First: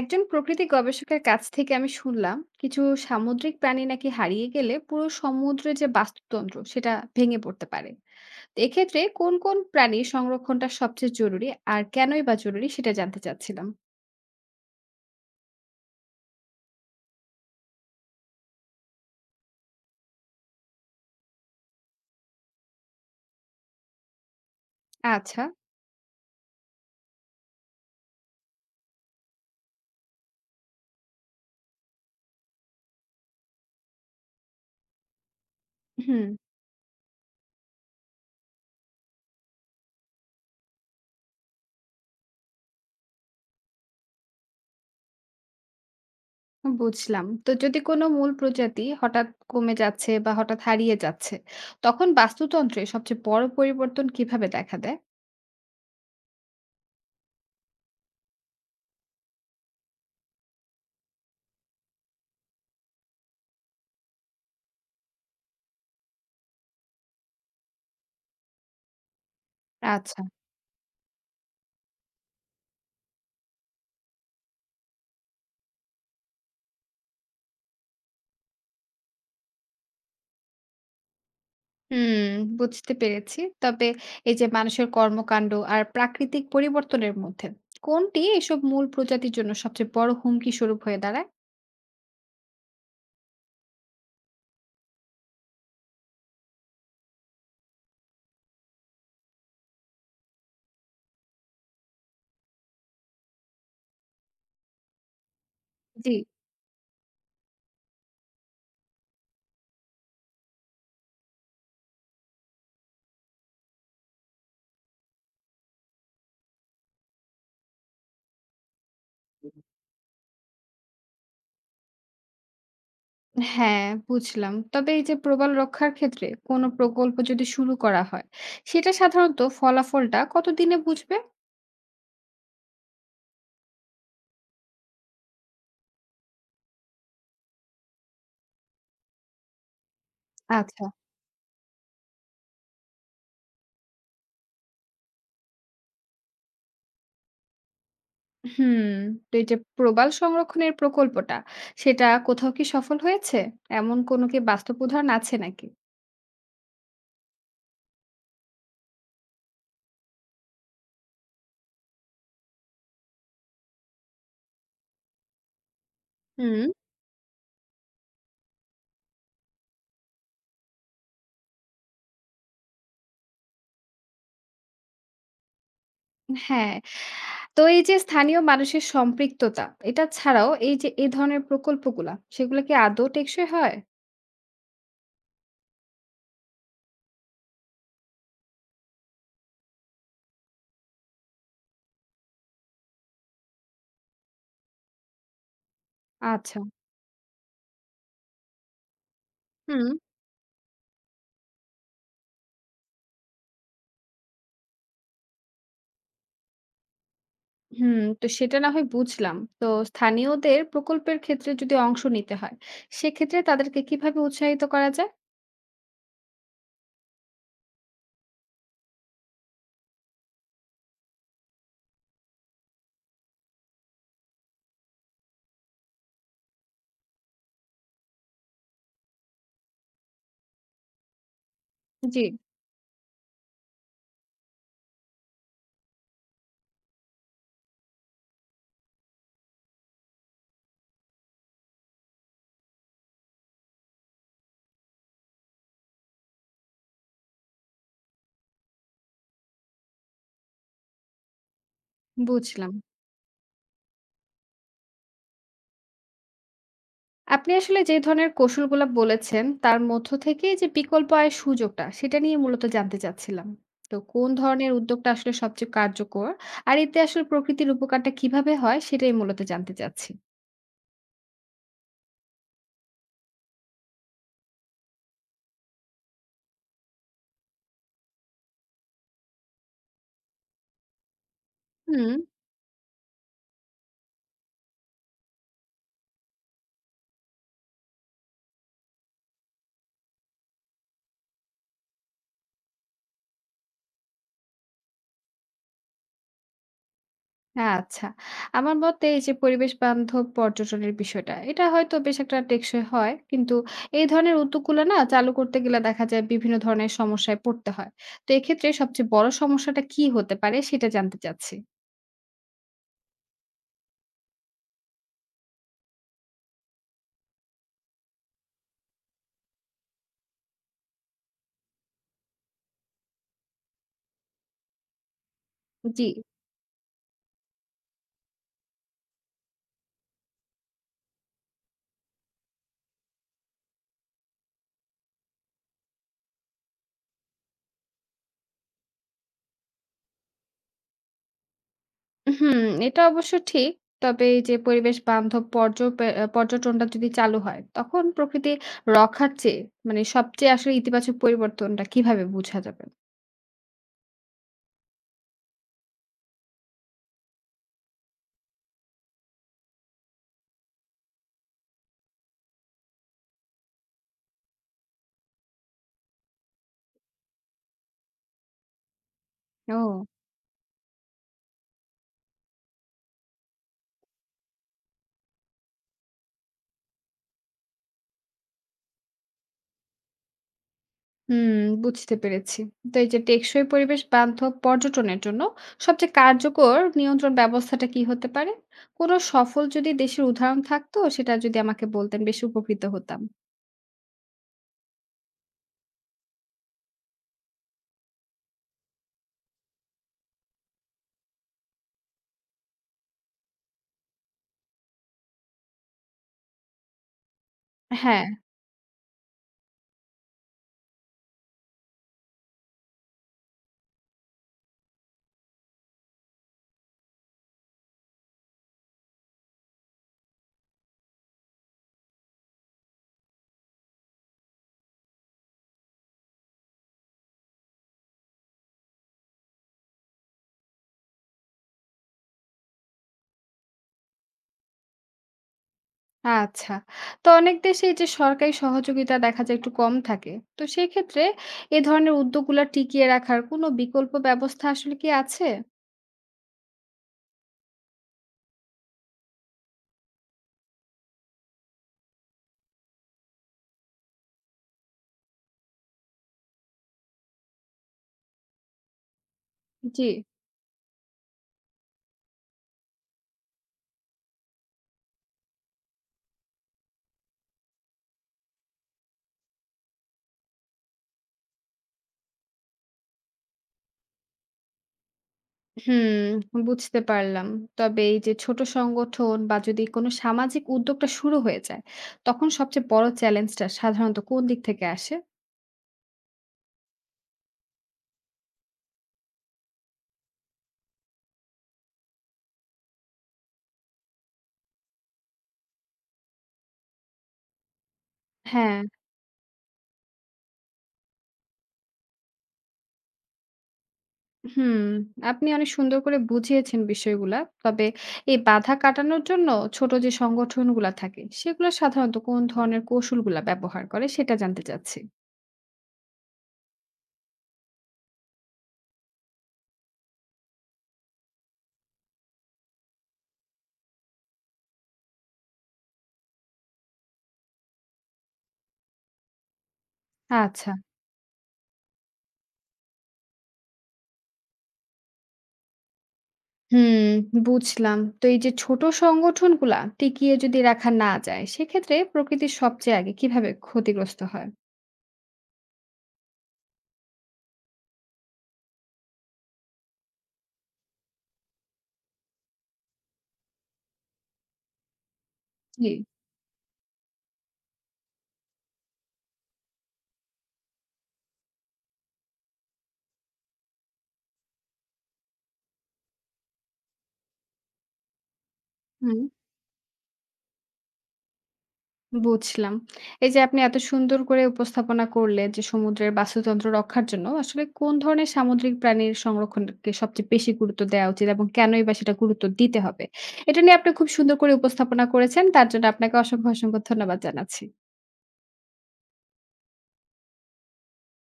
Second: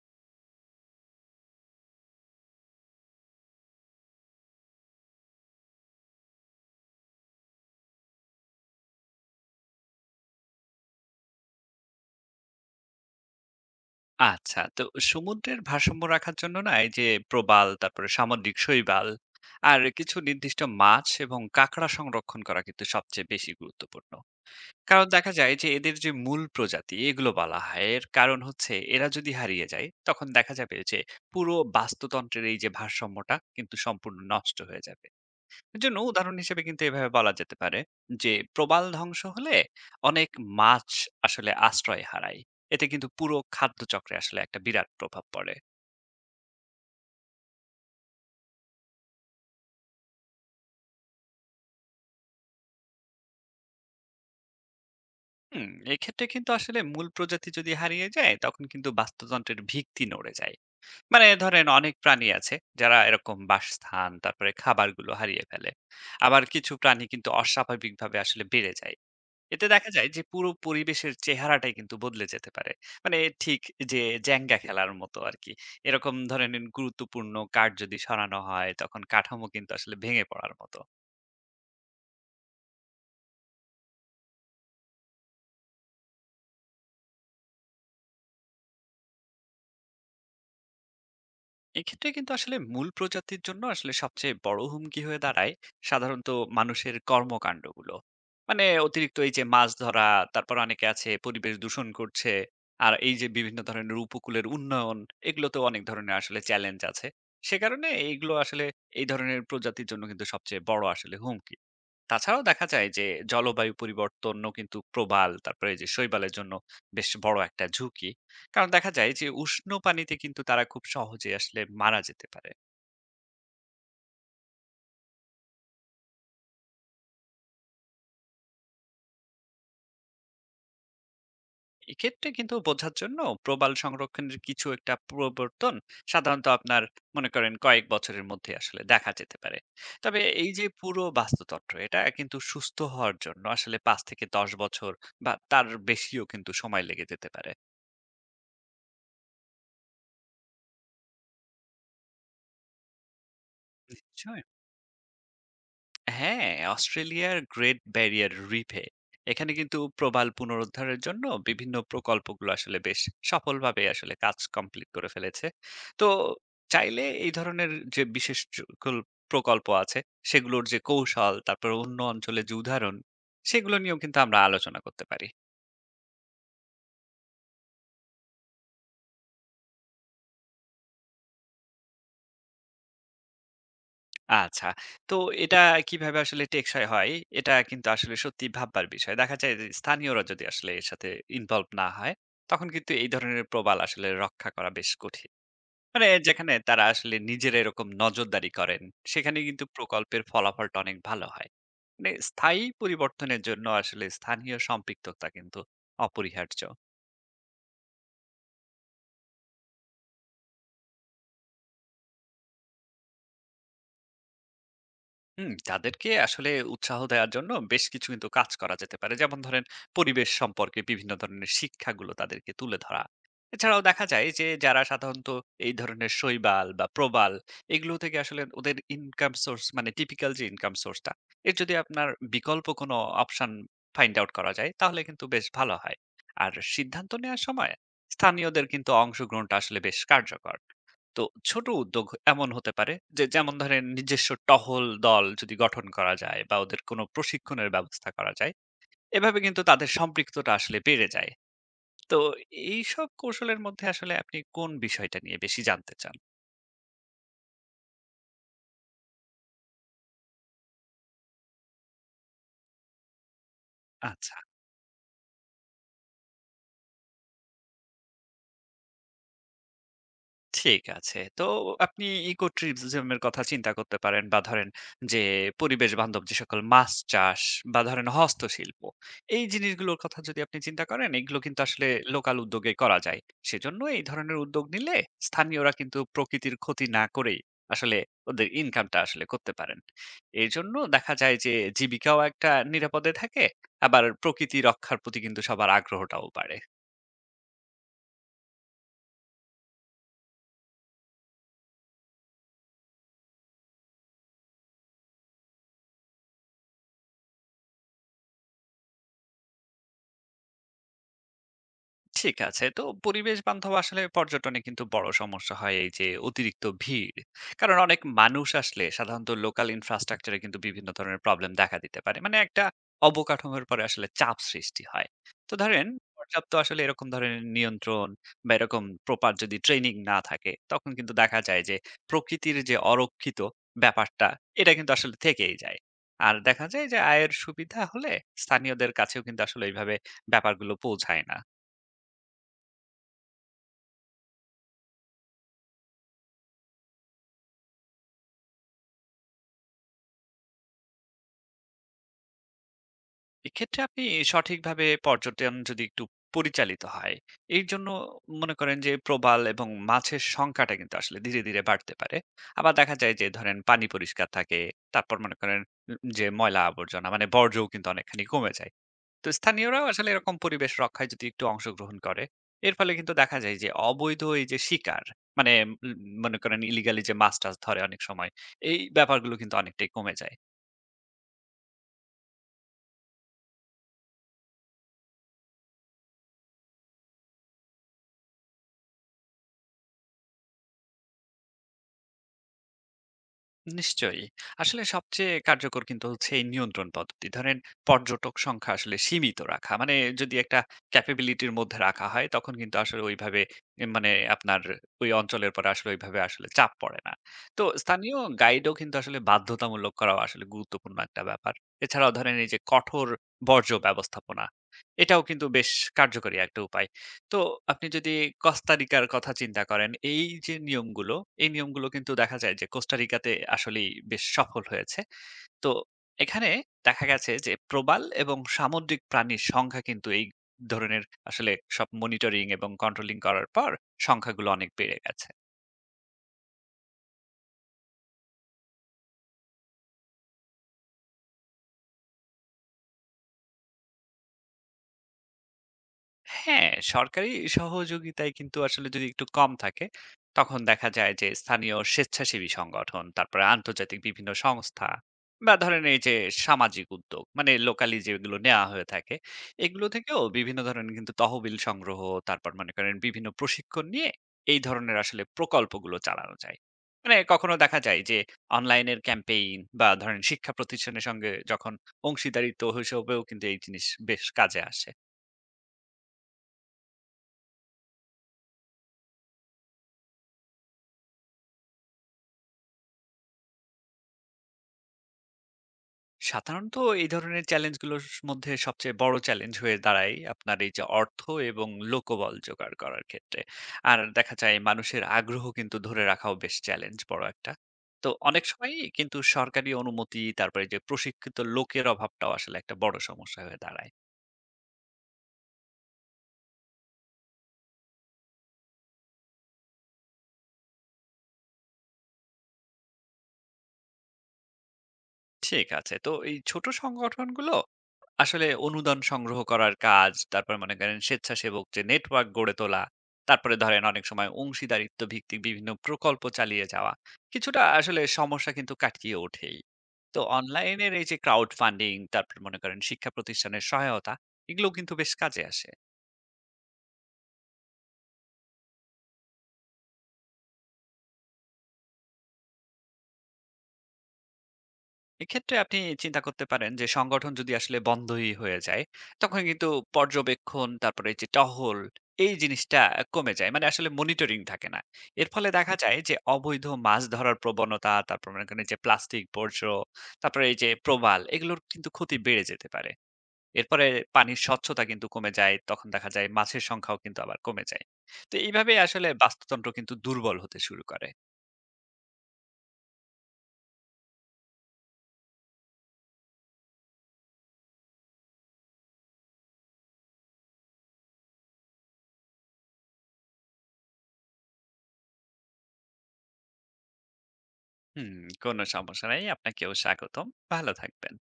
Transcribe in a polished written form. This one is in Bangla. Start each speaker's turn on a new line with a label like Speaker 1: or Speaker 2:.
Speaker 1: একজন প্রকৃতি গবেষকের কাছ থেকে আমি শুনলাম কিছু সামুদ্রিক প্রাণী নাকি হারিয়ে গেলে পুরো সমুদ্রের যে বাস্তুতন্ত্র সেটা ভেঙে পড়তে পারে। তো এক্ষেত্রে কোন কোন প্রাণীর সংরক্ষণটা সবচেয়ে জরুরি আর কেনই বা জরুরি সেটা জানতে চাচ্ছিলাম।
Speaker 2: আচ্ছা, তো সমুদ্রের ভারসাম্য রাখার জন্য না এই যে প্রবাল, তারপরে সামুদ্রিক শৈবাল আর কিছু নির্দিষ্ট মাছ এবং কাঁকড়া সংরক্ষণ করা কিন্তু সবচেয়ে বেশি গুরুত্বপূর্ণ। কারণ দেখা
Speaker 1: আচ্ছা।
Speaker 2: যায় যে এদের যে মূল প্রজাতি এগুলো বলা হয়। এর কারণ হচ্ছে এরা যদি হারিয়ে যায় তখন দেখা যাবে যে পুরো বাস্তুতন্ত্রের এই যে ভারসাম্যটা কিন্তু সম্পূর্ণ নষ্ট হয়ে যাবে। এর জন্য
Speaker 1: হুম।
Speaker 2: উদাহরণ হিসেবে কিন্তু এভাবে বলা যেতে পারে যে প্রবাল ধ্বংস হলে অনেক মাছ আসলে আশ্রয় হারায়। এতে কিন্তু পুরো খাদ্যচক্রে আসলে একটা বিরাট প্রভাব পড়ে।
Speaker 1: বুঝলাম। তো যদি কোনো মূল প্রজাতি হঠাৎ কমে যাচ্ছে বা হঠাৎ হারিয়ে যাচ্ছে, তখন বাস্তুতন্ত্রে সবচেয়ে বড় পরিবর্তন কিভাবে দেখা দেয়?
Speaker 2: হুম, এক্ষেত্রে কিন্তু আসলে মূল প্রজাতি যদি হারিয়ে যায় তখন কিন্তু বাস্তুতন্ত্রের ভিত্তি নড়ে যায়। মানে ধরেন অনেক প্রাণী আছে যারা এরকম বাসস্থান তারপরে খাবারগুলো হারিয়ে ফেলে। আবার কিছু প্রাণী কিন্তু অস্বাভাবিকভাবে আসলে বেড়ে যায়। এতে দেখা যায় যে
Speaker 1: আচ্ছা।
Speaker 2: পুরো পরিবেশের চেহারাটাই কিন্তু বদলে যেতে পারে। মানে ঠিক যে জেঙ্গা খেলার মতো আরকি। এরকম ধরে নিন গুরুত্বপূর্ণ কাঠ যদি সরানো হয় তখন কাঠামো কিন্তু আসলে ভেঙে পড়ার মতো।
Speaker 1: হুম, বুঝতে পেরেছি। তবে এই যে মানুষের কর্মকাণ্ড আর প্রাকৃতিক পরিবর্তনের মধ্যে কোনটি এসব মূল প্রজাতির জন্য সবচেয়ে বড় হুমকি স্বরূপ হয়ে দাঁড়ায়?
Speaker 2: এক্ষেত্রে কিন্তু আসলে মূল প্রজাতির জন্য আসলে সবচেয়ে বড় হুমকি হয়ে দাঁড়ায় সাধারণত মানুষের কর্মকাণ্ডগুলো। মানে অতিরিক্ত এই যে মাছ ধরা, তারপর অনেকে আছে পরিবেশ দূষণ করছে, আর এই যে বিভিন্ন ধরনের উপকূলের উন্নয়ন, এগুলোতেও অনেক
Speaker 1: জি।
Speaker 2: ধরনের আসলে চ্যালেঞ্জ আছে। সে কারণে এইগুলো আসলে এই ধরনের প্রজাতির জন্য কিন্তু সবচেয়ে বড় আসলে হুমকি। তাছাড়াও দেখা যায় যে জলবায়ু পরিবর্তনও কিন্তু প্রবাল তারপরে এই যে শৈবালের জন্য বেশ বড় একটা ঝুঁকি। কারণ দেখা যায় যে উষ্ণ পানিতে কিন্তু তারা খুব সহজে আসলে মারা যেতে পারে।
Speaker 1: হ্যাঁ, বুঝলাম। তবে এই যে প্রবাল রক্ষার ক্ষেত্রে কোনো প্রকল্প যদি শুরু করা হয়, সেটা সাধারণত ফলাফলটা কতদিনে বুঝবে?
Speaker 2: এক্ষেত্রে কিন্তু বোঝার জন্য প্রবাল সংরক্ষণের কিছু একটা পরিবর্তন সাধারণত আপনার মনে করেন কয়েক বছরের মধ্যে আসলে দেখা যেতে পারে। তবে এই যে
Speaker 1: আচ্ছা।
Speaker 2: পুরো বাস্তুতন্ত্র, এটা কিন্তু সুস্থ হওয়ার জন্য আসলে 5 থেকে 10 বছর বা তার বেশিও কিন্তু সময় লেগে যেতে পারে।
Speaker 1: হুম, তো এই যে প্রবাল সংরক্ষণের প্রকল্পটা, সেটা কোথাও কি সফল হয়েছে? এমন কোনো কি
Speaker 2: নিশ্চয়ই।
Speaker 1: বাস্তব উদাহরণ আছে নাকি?
Speaker 2: হ্যাঁ, অস্ট্রেলিয়ার গ্রেট ব্যারিয়ার রিফে এখানে কিন্তু প্রবাল পুনরুদ্ধারের জন্য বিভিন্ন প্রকল্পগুলো আসলে বেশ সফলভাবে আসলে কাজ কমপ্লিট করে ফেলেছে। তো
Speaker 1: হুম।
Speaker 2: চাইলে এই ধরনের যে বিশেষ সকল প্রকল্প আছে, সেগুলোর যে কৌশল তারপর অন্য অঞ্চলে যে উদাহরণ, সেগুলো নিয়েও কিন্তু আমরা আলোচনা করতে পারি।
Speaker 1: হ্যাঁ। তো এই যে স্থানীয় মানুষের সম্পৃক্ততা, এটা ছাড়াও এই যে এই ধরনের প্রকল্পগুলা, সেগুলা কি আদৌ টেকসই হয়?
Speaker 2: আচ্ছা, তো এটা কিভাবে আসলে টেকসই হয়, এটা কিন্তু আসলে সত্যিই ভাববার বিষয়। দেখা যায় যে স্থানীয়রা যদি আসলে এর সাথে ইনভলভ না হয়, তখন কিন্তু এই ধরনের প্রবাল আসলে রক্ষা করা বেশ কঠিন। মানে যেখানে
Speaker 1: আচ্ছা।
Speaker 2: তারা আসলে নিজেরা এরকম নজরদারি করেন, সেখানে কিন্তু
Speaker 1: হুম।
Speaker 2: প্রকল্পের ফলাফলটা অনেক ভালো হয়। মানে স্থায়ী পরিবর্তনের জন্য আসলে স্থানীয় সম্পৃক্ততা কিন্তু অপরিহার্য।
Speaker 1: তো সেটা না হয় বুঝলাম। তো স্থানীয়দের প্রকল্পের ক্ষেত্রে যদি অংশ নিতে হয়, সেক্ষেত্রে তাদেরকে কিভাবে উৎসাহিত করা যায়?
Speaker 2: হুম, তাদেরকে আসলে উৎসাহ দেওয়ার জন্য বেশ কিছু কিন্তু কাজ করা যেতে পারে। যেমন ধরেন পরিবেশ সম্পর্কে বিভিন্ন ধরনের শিক্ষাগুলো তাদেরকে তুলে ধরা। এছাড়াও দেখা যায় যে যারা সাধারণত এই ধরনের শৈবাল বা প্রবাল এগুলো থেকে আসলে ওদের ইনকাম সোর্স, মানে টিপিক্যাল যে ইনকাম সোর্সটা, এর যদি আপনার
Speaker 1: জি,
Speaker 2: বিকল্প কোনো অপশন ফাইন্ড আউট করা যায় তাহলে কিন্তু বেশ ভালো হয়। আর সিদ্ধান্ত নেওয়ার সময় স্থানীয়দের কিন্তু অংশগ্রহণটা আসলে বেশ কার্যকর। তো ছোট উদ্যোগ এমন হতে পারে যে যেমন ধরেন নিজস্ব টহল দল যদি গঠন করা যায় বা ওদের কোনো প্রশিক্ষণের ব্যবস্থা করা যায়, এভাবে কিন্তু তাদের সম্পৃক্ততা আসলে বেড়ে যায়। তো
Speaker 1: বুঝলাম।
Speaker 2: এইসব কৌশলের মধ্যে আসলে আপনি কোন বিষয়টা নিয়ে বেশি জানতে চান?
Speaker 1: আপনি আসলে যে ধরনের কৌশলগুলা বলেছেন, তার মধ্য থেকে যে বিকল্প আয়ের সুযোগটা, সেটা নিয়ে মূলত জানতে চাচ্ছিলাম। তো কোন
Speaker 2: আচ্ছা,
Speaker 1: ধরনের উদ্যোগটা আসলে সবচেয়ে কার্যকর? আর এতে আসলে প্রকৃতির উপকারটা কিভাবে হয়, সেটাই মূলত জানতে চাচ্ছি।
Speaker 2: ঠিক আছে। তো আপনি ইকো ট্রিপজম এর কথা চিন্তা করতে পারেন বা ধরেন যে পরিবেশ বান্ধব যে সকল মাছ চাষ বা ধরেন হস্তশিল্প, এই জিনিসগুলোর কথা যদি আপনি চিন্তা করেন এগুলো কিন্তু আসলে
Speaker 1: হুম।
Speaker 2: লোকাল উদ্যোগে করা যায়। সেজন্য এই ধরনের উদ্যোগ নিলে স্থানীয়রা কিন্তু প্রকৃতির ক্ষতি না করেই আসলে ওদের ইনকামটা আসলে করতে পারেন। এজন্য দেখা যায় যে জীবিকাও একটা নিরাপদে থাকে, আবার প্রকৃতি রক্ষার প্রতি কিন্তু সবার আগ্রহটাও বাড়ে।
Speaker 1: আচ্ছা। আমার মতে এই যে পরিবেশ বান্ধব পর্যটনের বিষয়টা, এটা হয়তো বেশ একটা টেকসই হয়। কিন্তু এই ধরনের উদ্যোগগুলো না চালু করতে গেলে দেখা যায় বিভিন্ন ধরনের সমস্যায় পড়তে হয়। তো এক্ষেত্রে সবচেয়ে বড় সমস্যাটা কি হতে পারে, সেটা জানতে চাচ্ছি।
Speaker 2: ঠিক আছে। তো পরিবেশ বান্ধব আসলে পর্যটনে কিন্তু বড় সমস্যা হয় এই যে অতিরিক্ত ভিড়। কারণ অনেক মানুষ আসলে সাধারণত লোকাল ইনফ্রাস্ট্রাকচার এ কিন্তু বিভিন্ন ধরনের প্রবলেম দেখা দিতে পারে। মানে একটা অবকাঠামোর পরে আসলে চাপ সৃষ্টি হয়। তো ধরেন
Speaker 1: জি।
Speaker 2: পর্যাপ্ত আসলে এরকম ধরনের নিয়ন্ত্রণ বা এরকম প্রপার যদি ট্রেনিং না থাকে তখন কিন্তু দেখা যায় যে প্রকৃতির যে অরক্ষিত ব্যাপারটা এটা কিন্তু আসলে থেকেই যায়। আর দেখা যায় যে আয়ের সুবিধা হলে স্থানীয়দের কাছেও কিন্তু আসলে এইভাবে ব্যাপারগুলো পৌঁছায় না।
Speaker 1: হুম, এটা অবশ্য ঠিক। তবে এই যে পরিবেশ বান্ধব পর্যটনটা যদি চালু হয়, তখন প্রকৃতি রক্ষার চেয়ে মানে সবচেয়ে আসলে ইতিবাচক পরিবর্তনটা কিভাবে বোঝা যাবে?
Speaker 2: এক্ষেত্রে আপনি সঠিকভাবে পর্যটন যদি একটু পরিচালিত হয় এর জন্য মনে করেন যে প্রবাল এবং মাছের সংখ্যাটা কিন্তু আসলে ধীরে ধীরে বাড়তে পারে। আবার দেখা যায় যে ধরেন পানি পরিষ্কার থাকে, তারপর মনে করেন যে ময়লা আবর্জনা মানে বর্জ্যও কিন্তু অনেকখানি কমে যায়। তো স্থানীয়রাও
Speaker 1: ও।
Speaker 2: আসলে এরকম পরিবেশ রক্ষায় যদি একটু অংশগ্রহণ করে এর ফলে কিন্তু দেখা যায় যে অবৈধ এই যে শিকার, মানে উম, মনে করেন ইলিগালি যে মাছ টাছ ধরে অনেক সময়, এই ব্যাপারগুলো কিন্তু অনেকটাই কমে যায়।
Speaker 1: হুম, বুঝতে পেরেছি। তো এই যে টেকসই পরিবেশ বান্ধব পর্যটনের জন্য সবচেয়ে কার্যকর নিয়ন্ত্রণ ব্যবস্থাটা কি হতে পারে? কোনো সফল যদি দেশের উদাহরণ থাকতো সেটা যদি আমাকে বলতেন বেশ উপকৃত হতাম।
Speaker 2: নিশ্চয়ই। আসলে সবচেয়ে কার্যকর কিন্তু হচ্ছে এই নিয়ন্ত্রণ পদ্ধতি। ধরেন পর্যটক সংখ্যা আসলে সীমিত রাখা। মানে যদি একটা ক্যাপাবিলিটি এর মধ্যে রাখা হয় তখন কিন্তু আসলে ওইভাবে এ মানে আপনার ওই অঞ্চলের পরে আসলে ওইভাবে আসলে চাপ পড়ে না। তো স্থানীয়
Speaker 1: হ্যাঁ।
Speaker 2: গাইডও কিন্তু আসলে বাধ্যতামূলক করাও আসলে গুরুত্বপূর্ণ একটা ব্যাপার। এছাড়াও ধরেন এই যে কঠোর বর্জ্য ব্যবস্থাপনা, এটাও কিন্তু বেশ কার্যকরী একটা উপায়। তো আপনি যদি কস্তারিকার কথা চিন্তা করেন, এই যে নিয়মগুলো, এই নিয়মগুলো কিন্তু দেখা যায় যে কোস্টারিকাতে আসলেই বেশ সফল হয়েছে। তো এখানে দেখা গেছে যে প্রবাল এবং সামুদ্রিক প্রাণীর সংখ্যা কিন্তু এই ধরনের আসলে সব মনিটরিং এবং কন্ট্রোলিং করার পর সংখ্যাগুলো অনেক বেড়ে গেছে।
Speaker 1: আচ্ছা। তো অনেক দেশে এই যে সরকারি সহযোগিতা দেখা যায় একটু কম থাকে। তো সেই ক্ষেত্রে এ ধরনের উদ্যোগগুলা টিকিয়ে রাখার কোনো বিকল্প ব্যবস্থা আসলে কি আছে?
Speaker 2: হ্যাঁ, সরকারি সহযোগিতায় কিন্তু আসলে যদি একটু কম থাকে, তখন দেখা যায় যে স্থানীয় স্বেচ্ছাসেবী সংগঠন, তারপরে আন্তর্জাতিক বিভিন্ন সংস্থা বা ধরেন এই যে সামাজিক উদ্যোগ, মানে লোকালি যেগুলো নেওয়া হয়ে থাকে, এগুলো
Speaker 1: জি।
Speaker 2: থেকেও বিভিন্ন ধরনের কিন্তু তহবিল সংগ্রহ, তারপর মনে করেন বিভিন্ন প্রশিক্ষণ নিয়ে এই ধরনের আসলে প্রকল্পগুলো চালানো যায়। মানে কখনো দেখা যায় যে অনলাইনের ক্যাম্পেইন বা ধরেন শিক্ষা প্রতিষ্ঠানের সঙ্গে যখন অংশীদারিত্ব হিসেবেও কিন্তু এই জিনিস বেশ কাজে আসে।
Speaker 1: হুম, বুঝতে পারলাম। তবে এই যে ছোট সংগঠন বা যদি কোনো সামাজিক উদ্যোগটা শুরু হয়ে যায়, তখন সবচেয়ে বড় চ্যালেঞ্জটা সাধারণত কোন দিক থেকে আসে?
Speaker 2: সাধারণত এই ধরনের চ্যালেঞ্জগুলোর মধ্যে সবচেয়ে বড় চ্যালেঞ্জ হয়ে দাঁড়ায় আপনার এই যে অর্থ এবং লোকবল জোগাড় করার ক্ষেত্রে। আর দেখা যায় মানুষের আগ্রহ কিন্তু ধরে রাখাও বেশ চ্যালেঞ্জ বড় একটা। তো অনেক সময়
Speaker 1: হ্যাঁ।
Speaker 2: কিন্তু সরকারি অনুমতি তারপরে যে প্রশিক্ষিত লোকের অভাবটাও আসলে একটা বড় সমস্যা হয়ে দাঁড়ায়।
Speaker 1: হুম, আপনি অনেক সুন্দর করে বুঝিয়েছেন বিষয়গুলা। তবে এই বাধা কাটানোর জন্য ছোট যে সংগঠনগুলা থাকে, সেগুলা সাধারণত কোন ধরনের কৌশলগুলা ব্যবহার করে সেটা জানতে চাচ্ছি।
Speaker 2: ঠিক আছে। তো এই ছোট সংগঠনগুলো আসলে অনুদান সংগ্রহ করার কাজ, তারপরে মনে করেন স্বেচ্ছাসেবক যে নেটওয়ার্ক গড়ে তোলা, তারপরে ধরেন অনেক সময় অংশীদারিত্ব ভিত্তিক বিভিন্ন প্রকল্প চালিয়ে যাওয়া, কিছুটা আসলে সমস্যা কিন্তু কাটিয়ে ওঠেই। তো
Speaker 1: আচ্ছা।
Speaker 2: অনলাইনের এই যে ক্রাউড ফান্ডিং, তারপর মনে করেন শিক্ষা প্রতিষ্ঠানের সহায়তা, এগুলো কিন্তু বেশ কাজে আসে।
Speaker 1: হুম, বুঝলাম। তো এই যে ছোট সংগঠনগুলা টিকিয়ে যদি রাখা না যায়, সেক্ষেত্রে প্রকৃতির সবচেয়ে আগে কিভাবে ক্ষতিগ্রস্ত হয়?
Speaker 2: এক্ষেত্রে আপনি চিন্তা করতে পারেন যে সংগঠন যদি আসলে বন্ধই হয়ে যায় তখন কিন্তু পর্যবেক্ষণ তারপরে এই যে টহল, এই জিনিসটা কমে যায়, মানে আসলে মনিটরিং থাকে না। এর ফলে দেখা
Speaker 1: জি।
Speaker 2: যায় যে অবৈধ মাছ ধরার প্রবণতা, তারপর মনে করেন যে প্লাস্টিক বর্জ্য, তারপরে এই যে প্রবাল, এগুলোর কিন্তু ক্ষতি বেড়ে যেতে পারে। এরপরে পানির স্বচ্ছতা কিন্তু কমে যায় তখন দেখা যায় মাছের সংখ্যাও কিন্তু আবার কমে যায়। তো এইভাবে আসলে
Speaker 1: হুম।
Speaker 2: বাস্তুতন্ত্র কিন্তু দুর্বল হতে শুরু করে।
Speaker 1: বুঝলাম। এই যে আপনি এত সুন্দর করে উপস্থাপনা করলেন যে সমুদ্রের বাস্তুতন্ত্র রক্ষার জন্য আসলে কোন ধরনের সামুদ্রিক প্রাণীর সংরক্ষণকে সবচেয়ে বেশি গুরুত্ব দেওয়া উচিত এবং কেনই বা সেটা গুরুত্ব দিতে হবে? এটা নিয়ে আপনি খুব সুন্দর করে উপস্থাপনা করেছেন। তার জন্য আপনাকে অসংখ্য, অসংখ্য ধন্যবাদ জানাচ্ছি।
Speaker 2: হুম, কোনো সমস্যা নেই, আপনাকেও স্বাগতম। ভালো থাকবেন।